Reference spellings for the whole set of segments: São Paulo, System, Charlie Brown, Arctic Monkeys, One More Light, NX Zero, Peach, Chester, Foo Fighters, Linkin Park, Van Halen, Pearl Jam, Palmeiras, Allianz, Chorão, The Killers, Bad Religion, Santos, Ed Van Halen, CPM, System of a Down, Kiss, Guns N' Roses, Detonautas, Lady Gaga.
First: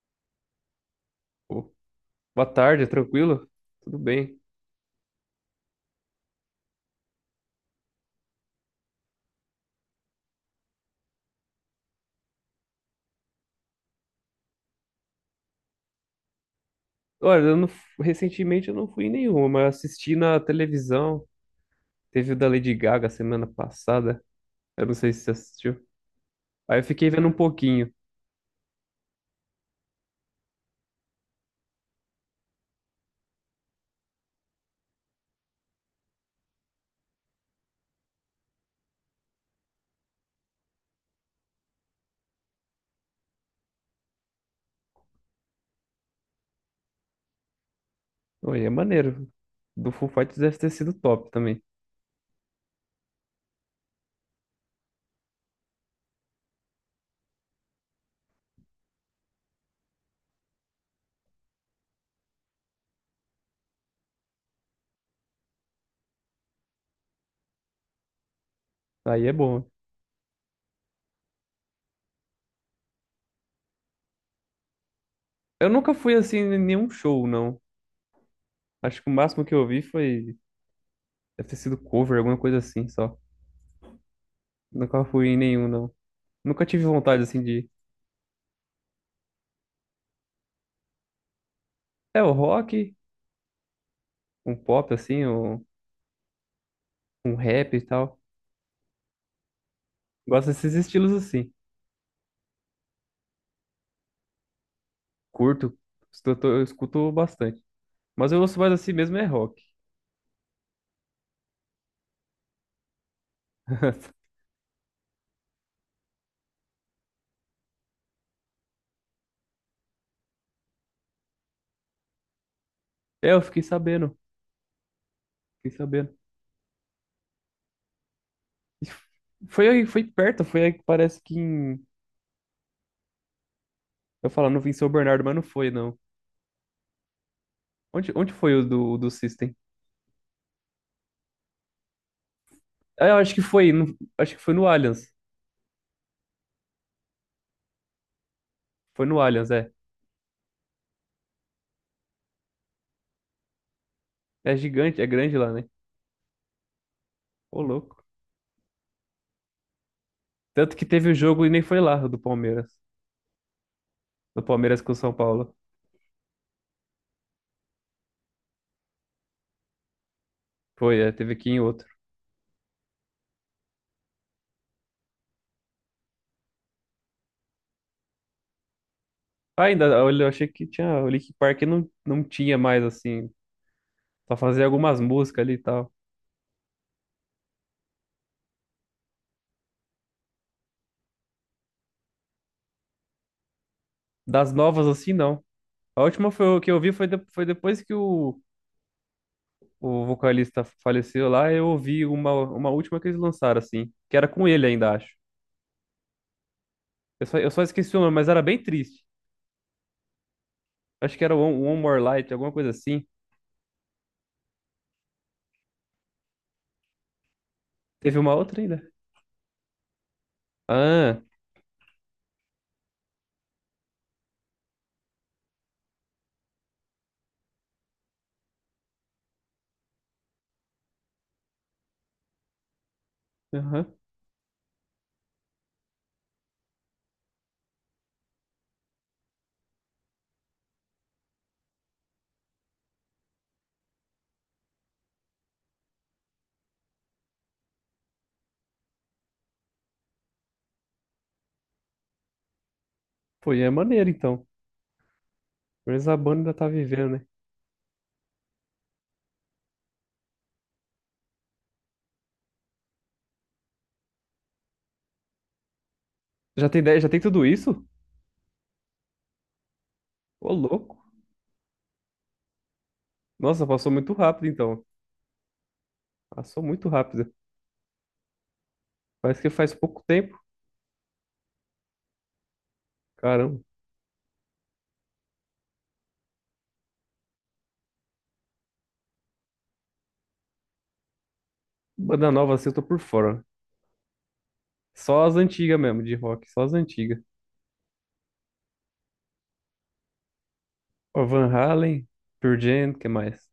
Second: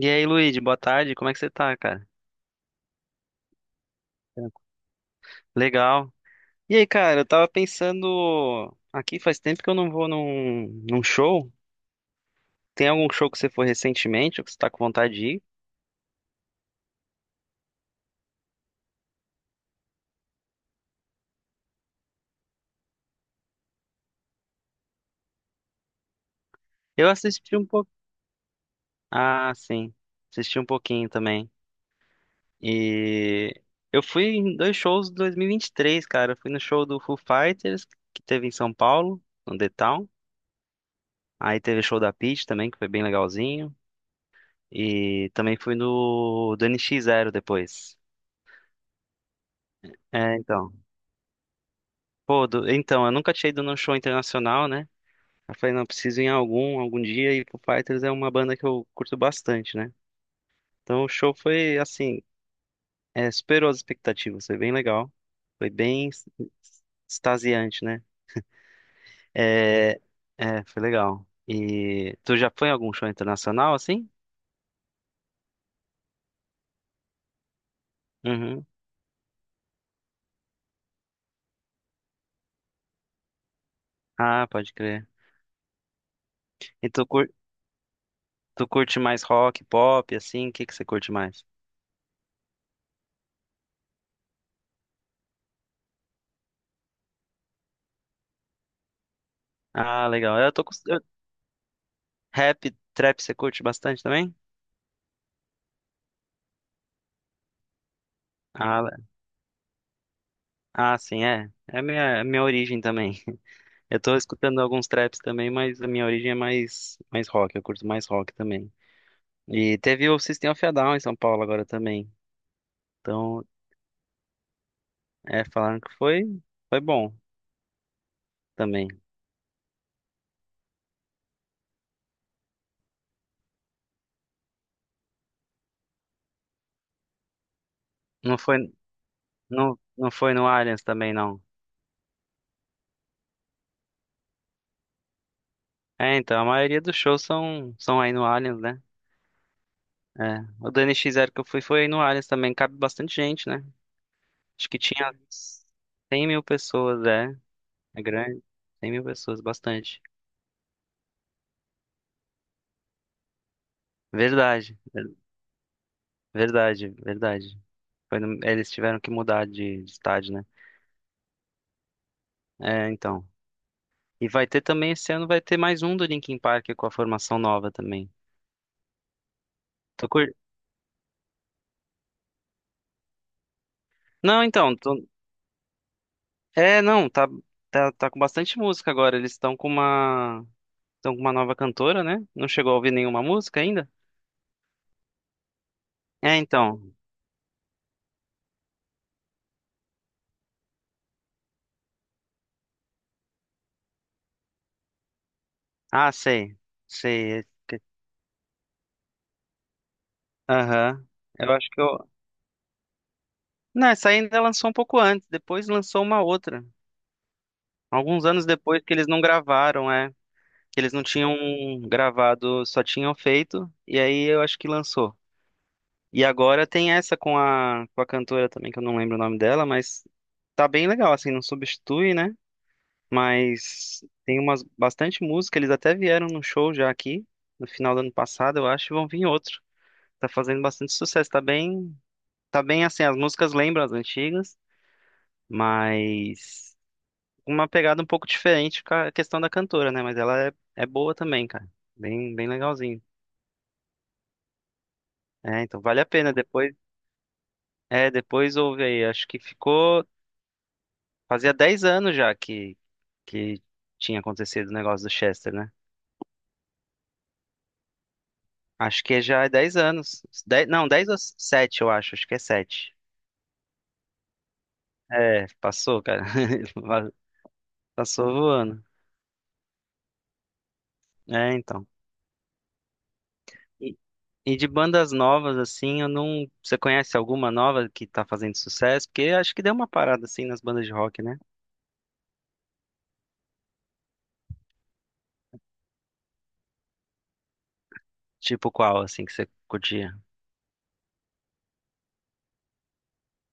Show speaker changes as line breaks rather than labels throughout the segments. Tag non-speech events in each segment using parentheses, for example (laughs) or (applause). E aí, Luigi, boa tarde, como é que você
Ô,
tá, cara?
boa tarde, tranquilo? Tudo bem.
Tranquilo. Legal. E aí, cara, eu tava pensando. Aqui faz tempo que eu não vou num show. Tem algum show que você foi recentemente ou que você tá com vontade de ir?
Olha, eu não, recentemente eu não fui em nenhuma, mas assisti na televisão. Teve o da Lady Gaga semana passada. Eu não sei se você assistiu. Aí eu fiquei
Eu
vendo um
assisti um pouco.
pouquinho.
Ah, sim. Assisti um pouquinho também. E eu fui em dois shows de 2023, cara. Eu fui no show do Foo Fighters, que teve em São Paulo, no The Town. Aí teve o show da Peach também, que foi bem legalzinho. E também fui no do NX Zero depois.
Olha, é maneiro. Do Foo
É,
Fighters deve ter
então.
sido top também.
Pô, então, eu nunca tinha ido num show internacional, né? Eu falei, não, preciso ir em algum dia, e Foo Fighters é uma banda que eu curto bastante, né? Então o show foi, assim, superou as expectativas, foi bem legal, foi bem extasiante, né?
Aí é bom.
É, é, foi legal. E tu já foi em algum show internacional, assim?
Eu nunca fui assim em nenhum show, não.
Uhum.
Acho que o máximo que eu vi foi. Deve ter sido cover, alguma coisa assim só.
Ah, pode
Nunca
crer.
fui em nenhum, não. Nunca tive
E tu,
vontade
cur...
assim de.
tu curte mais rock, pop, assim? O que que você curte mais?
É, o rock, um pop assim, um rap e tal.
Ah, legal.
Gosto
Eu tô com...
desses
eu-
estilos assim.
Rap, trap, você curte bastante também?
Curto, escuto, eu escuto bastante. Mas eu ouço mais
Ah,
assim mesmo é rock.
Ah, sim, é. É a minha origem também. (laughs) Eu tô
(laughs)
escutando alguns traps também, mas a minha origem é mais rock, eu curto mais rock também. E teve o System of a Down em São Paulo agora também.
É,
Então,
fiquei
falaram que
sabendo.
foi bom
E
também.
f- Foi aí, foi perto, foi aí que parece que em... Eu falar, não vim em São Bernardo, mas não foi, não. Onde
Não
foi
foi,
o do System?
não, não foi no Allianz também, não.
Ah, eu acho que foi, no- acho que foi no Allianz.
É, então, a maioria dos shows são aí no Allianz, né?
Foi no Allianz, é.
É. O do N X Zero que eu fui foi aí no Allianz também, cabe bastante gente, né?
É
Acho que
gigante, é
tinha
grande lá, né?
100.000 pessoas, é.
Ô,
É
louco.
grande. 100.000 pessoas, bastante.
Tanto que teve o jogo e nem foi lá, o do Palmeiras. Do
Verdade,
Palmeiras com o São
ver-
Paulo.
verdade, verdade. Foi no- Eles tiveram que mudar de estádio, né?
Foi, é, teve aqui em outro.
É, então. E vai ter também, esse ano vai ter mais um do Linkin Park com a formação nova também.
Ah, ainda,
Tô
olha, eu
cur...
achei que tinha, o Linkin Park não tinha mais, assim, só
Não,
fazia
então,
algumas músicas ali e tal.
não, tá com bastante música agora. Eles estão com uma nova cantora, né? Não chegou a ouvir nenhuma música ainda?
Das novas, assim, não. A última
É,
foi, o que eu vi
então.
foi, de- Foi depois que o vocalista faleceu lá, eu ouvi uma última que eles lançaram, assim, que era com ele ainda, acho.
Ah, sei, sei.
Eu só esqueci o nome, mas era bem triste.
Aham.
Acho que era
Eu acho
One
que
More
eu.
Light, alguma coisa assim.
Não, essa ainda lançou um pouco antes. Depois lançou uma outra.
Teve
Alguns
uma
anos
outra ainda?
depois que eles não gravaram, é. Que eles não
Ah,
tinham gravado, só tinham feito, e aí eu acho que lançou. E agora tem essa com a cantora também, que eu não lembro o nome dela, mas tá bem legal, assim, não substitui, né?
aham.
Mas tem umas bastante música, eles até vieram num show já aqui, no final do ano passado, eu acho, e vão vir outro. Tá fazendo bastante sucesso, tá bem assim, as músicas lembram as antigas, mas uma pegada um pouco diferente com a questão da cantora, né? Mas ela é boa também, cara, bem legalzinho.
Pô, e é maneiro, então.
É, então
Pelo
vale a
menos a
pena.
banda ainda tá
Depois,
vivendo, né?
é, depois houve aí. Acho que ficou. Fazia 10 anos já que tinha acontecido o negócio do Chester, né?
Já tem tudo isso?
Acho que já é 10 anos.
Ô,
Não,
louco.
10 ou 7 eu acho. Acho que é 7.
Nossa, passou muito rápido, então.
É, passou, cara.
Passou muito
(laughs)
rápido.
Passou voando.
Parece que faz pouco tempo.
É, então.
Caramba.
E, e de bandas novas, assim, eu não. Você conhece alguma nova que tá fazendo sucesso? Porque acho que deu uma parada, assim, nas bandas de rock, né?
Banda nova assim eu tô por fora. Só as antigas mesmo, de rock. Só as antigas.
Tipo qual, assim, que você curtia?
Ó, Van Halen, Pearl Jam, o que mais?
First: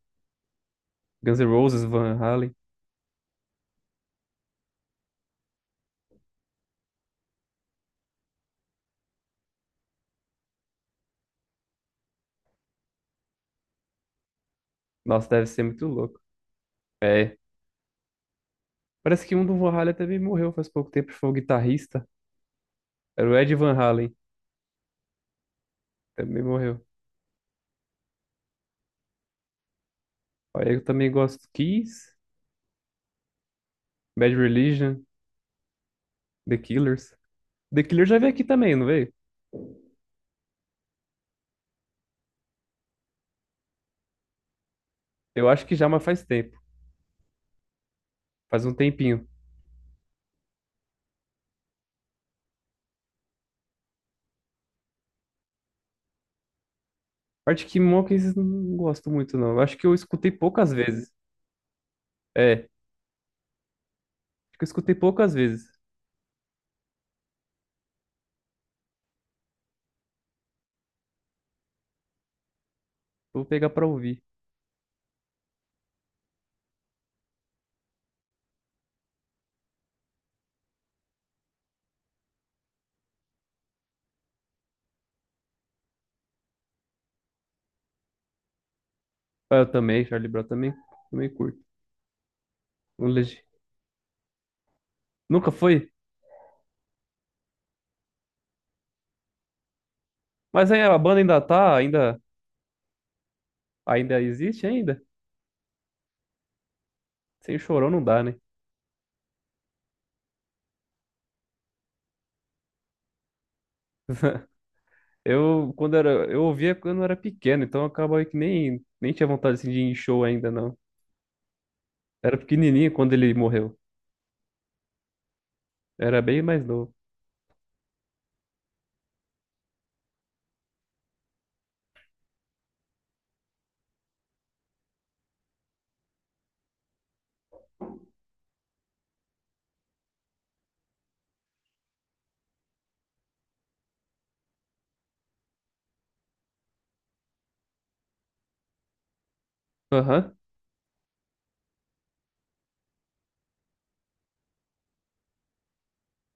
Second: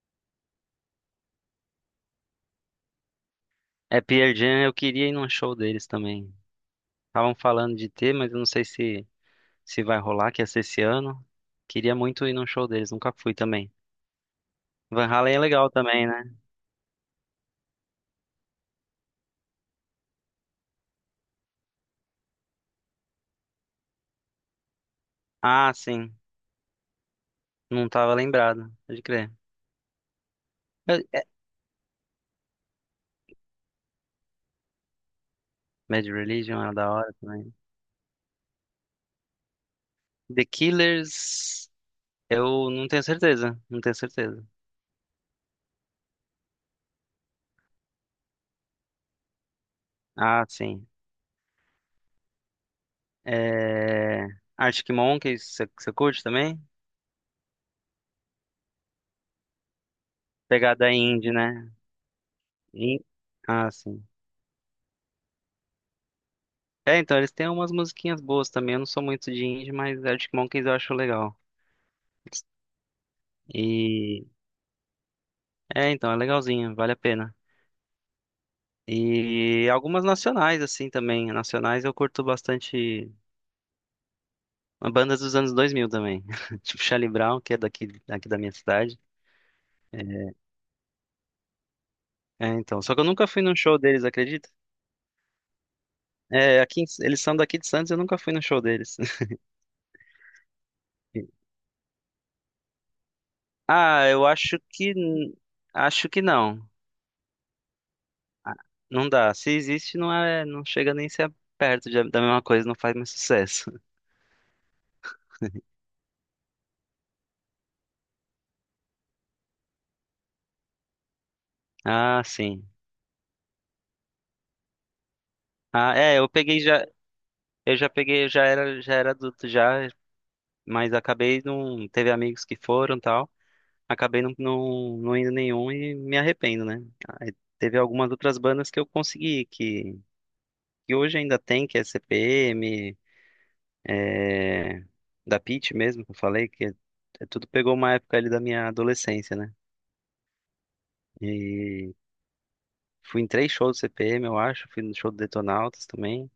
Guns N' Roses, Van Halen.
É, Pearl Jam, eu queria ir num show deles também. Estavam falando de ter, mas eu não sei se vai rolar, que ia ser esse ano. Queria muito ir num show deles, nunca fui também. Van
Nossa,
Halen é
deve ser
legal
muito
também,
louco.
né?
É. Parece que um do Van Halen também morreu faz pouco tempo. Foi o guitarrista. Era o Ed Van Halen.
Ah, sim.
Também morreu.
Não tava lembrado, pode crer.
Ó, eu
Eu-
também
é,
gosto do Kiss, Bad Religion,
Bad
The
Religion é da
Killers.
hora também.
The Killers já veio aqui também, não veio?
The Killers, eu não tenho certeza, não tenho certeza.
Eu acho que já, mas faz tempo. Faz um tempinho.
Ah, sim. É... Arctic Monkeys, você curte também?
Arctic Monkeys eu não gosto muito, não. Eu acho que eu escutei poucas
Pegada
vezes.
indie, né?
É, acho
In- Ah, sim.
que eu escutei poucas vezes.
É, então, eles têm umas musiquinhas boas também. Eu não sou muito de indie, mas Arctic Monkeys eu acho legal.
Vou pegar pra ouvir.
E então, é legalzinho, vale a pena. E algumas nacionais, assim, também. Nacionais eu curto bastante bandas dos anos 2000 também. (laughs) Tipo Charlie Brown, que é daqui da minha cidade.
Ah, eu também, Charlie Brown também, também curto.
É, então. Só que eu
Não
nunca fui
legi-
num show deles, acredita?
Nunca foi?
É, aqui, eles são daqui de Santos, eu nunca fui no show deles.
Mas aí a banda ainda
(laughs)
tá, ainda,
Ah,
ainda
eu acho
existe
que
ainda?
n- acho que não.
Sem chorão não dá, né?
Não dá. Se existe, não é, não chega nem a ser perto da mesma coisa, não faz mais sucesso. (laughs)
Eu ouvia quando eu era pequeno, então acaba que nem tinha vontade assim, de ir em show ainda, não.
Ah,
Era
sim.
pequenininho quando ele morreu.
Ah, é,
Era bem mais novo.
Eu já peguei, já era adulto já, mas acabei não, teve amigos que foram e tal, acabei não indo nenhum e me arrependo, né? Aí teve algumas outras bandas que eu consegui, que hoje ainda tem, que é CPM, é, da Pitty mesmo, que eu falei, que é tudo pegou uma época ali da minha adolescência, né?
Aham,
E fui em três shows do CPM, eu acho, fui no show do Detonautas também,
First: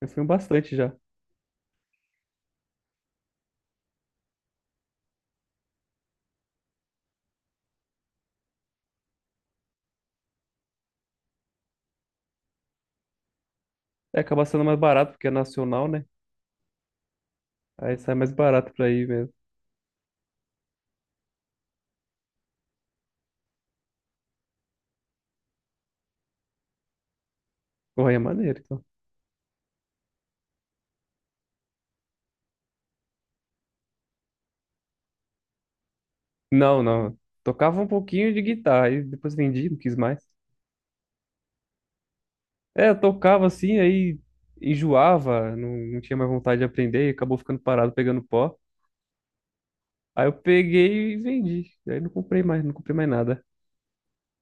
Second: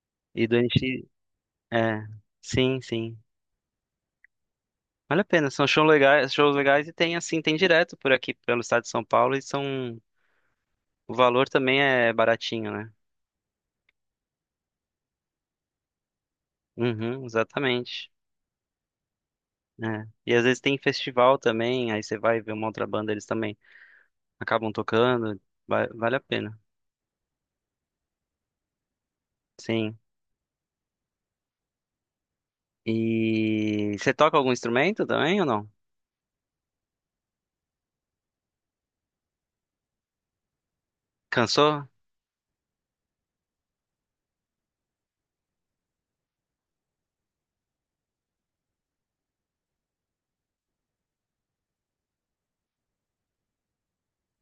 eu fui um
e do
bastante já.
NX, é, sim, sim. Vale a pena, são shows legais e tem assim, tem direto por aqui pelo estado de São Paulo e são o valor também é baratinho, né?
É, acaba sendo mais barato porque é nacional, né?
Uhum,
Aí
exatamente.
sai mais barato pra ir mesmo.
É. E às vezes tem festival também, aí você vai ver uma outra banda, eles também acabam tocando, vale a pena.
Correia maneiro, então.
Sim. E você toca algum instrumento também ou não?
Não, não. Tocava um pouquinho de guitarra, e depois vendi, não quis mais.
Cansou?
É, eu tocava assim, aí enjoava, não tinha mais vontade de aprender, e acabou ficando parado pegando pó. Aí eu peguei e vendi. Aí não comprei mais, não comprei mais nada.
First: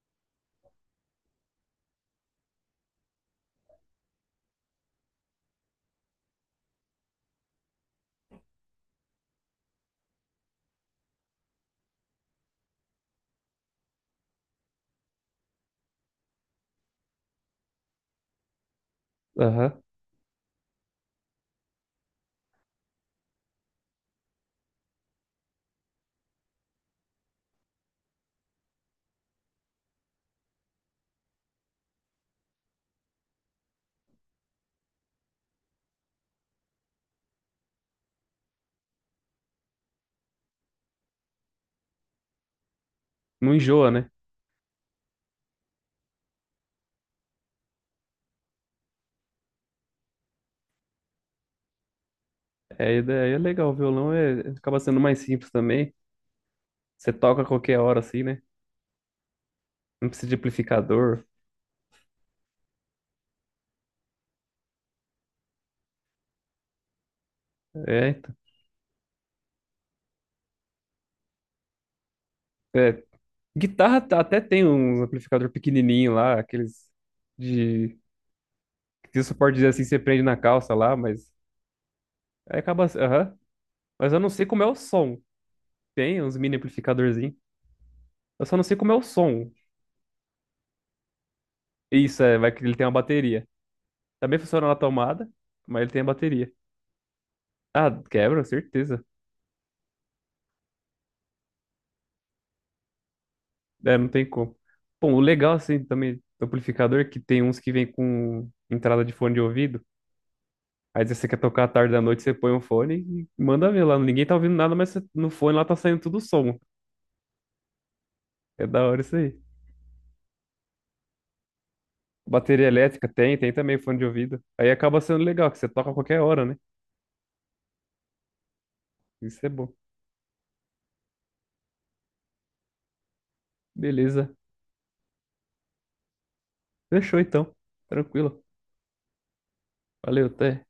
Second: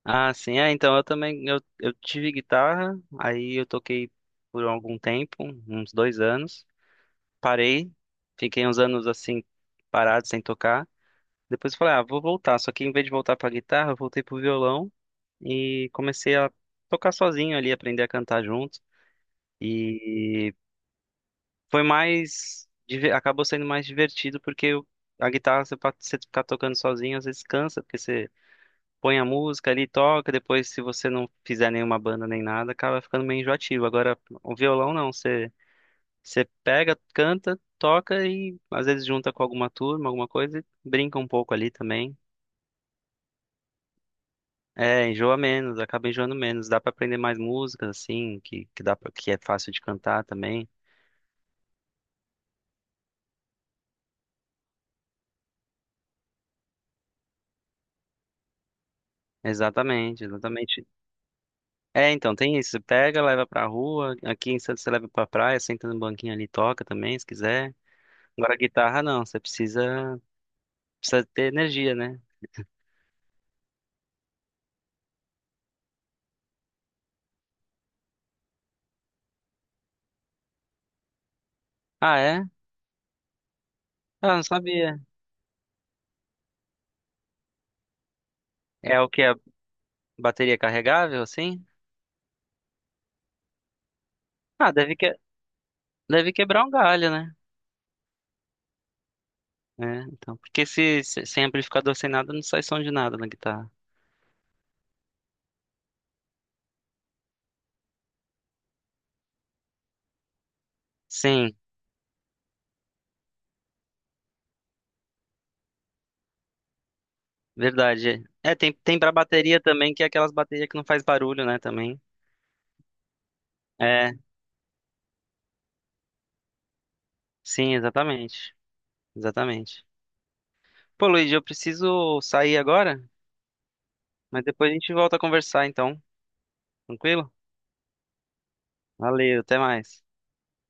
Ah, sim, então eu também, eu tive guitarra, aí eu toquei por algum tempo, uns 2 anos. Parei, fiquei uns anos assim parado, sem tocar. Depois eu falei, ah, vou voltar. Só que em vez de voltar pra guitarra, eu voltei pro violão e comecei a tocar sozinho ali, aprender a cantar junto.
Aham.
E acabou sendo mais divertido porque a guitarra você, você ficar tocando sozinho às vezes cansa, porque você põe a música ali, toca, depois se você não fizer nenhuma banda nem nada, acaba ficando meio enjoativo. Agora, o violão não, você pega, canta, toca e às vezes junta com alguma turma, alguma coisa e brinca um pouco ali também.
Não enjoa, né?
É, enjoa menos, acaba enjoando menos. Dá pra aprender mais músicas assim, que dá pra, que é fácil de cantar também.
É, e daí é legal, o violão é, acaba sendo mais simples também. Você toca a qualquer hora assim, né? Não
Exatamente,
precisa de
exatamente.
amplificador.
É, então tem isso. Você pega, leva pra rua. Aqui em Santos você leva pra praia, senta no banquinho ali, toca também, se quiser.
É, então.
Agora guitarra não, você precisa ter energia, né?
É. Guitarra tá- até tem um amplificador pequenininho lá, aqueles de. Se você pode dizer assim, você prende na calça lá, mas.
Ah, é?
Aí acaba. Aham. Mas eu não
Ah, não
sei como é o
sabia.
som. Tem uns mini amplificadorzinhos. Eu só não sei como é
É
o
o que? A
som.
bateria carregável, assim?
Isso, é, vai que ele tem uma bateria. Também funciona
Ah,
na
deve que,
tomada, mas ele tem a
deve
bateria.
quebrar um galho, né?
Ah, quebra, certeza.
É, então, porque sem amplificador, sem nada, não sai som de nada na guitarra.
É, não tem como. Bom, o legal assim também do amplificador é que tem uns que vem com entrada de fone de ouvido. Aí se você quer
Sim,
tocar à tarde da noite, você põe um fone e manda ver lá. Ninguém tá ouvindo nada, mas você- no fone lá tá saindo tudo som.
verdade. É,
É
tem,
da
tem
hora
pra
isso aí.
bateria também, que é aquelas baterias que não faz barulho, né, também.
Bateria elétrica tem, tem também fone de
É,
ouvido. Aí acaba sendo legal, que você toca a qualquer hora, né?
sim, exatamente.
Isso é bom.
Exatamente. Pô, Luiz, eu preciso sair agora,
Beleza.
mas depois a gente volta a conversar, então.
Fechou
Tranquilo?
então. Tranquilo.
Valeu, até mais.
Valeu, até.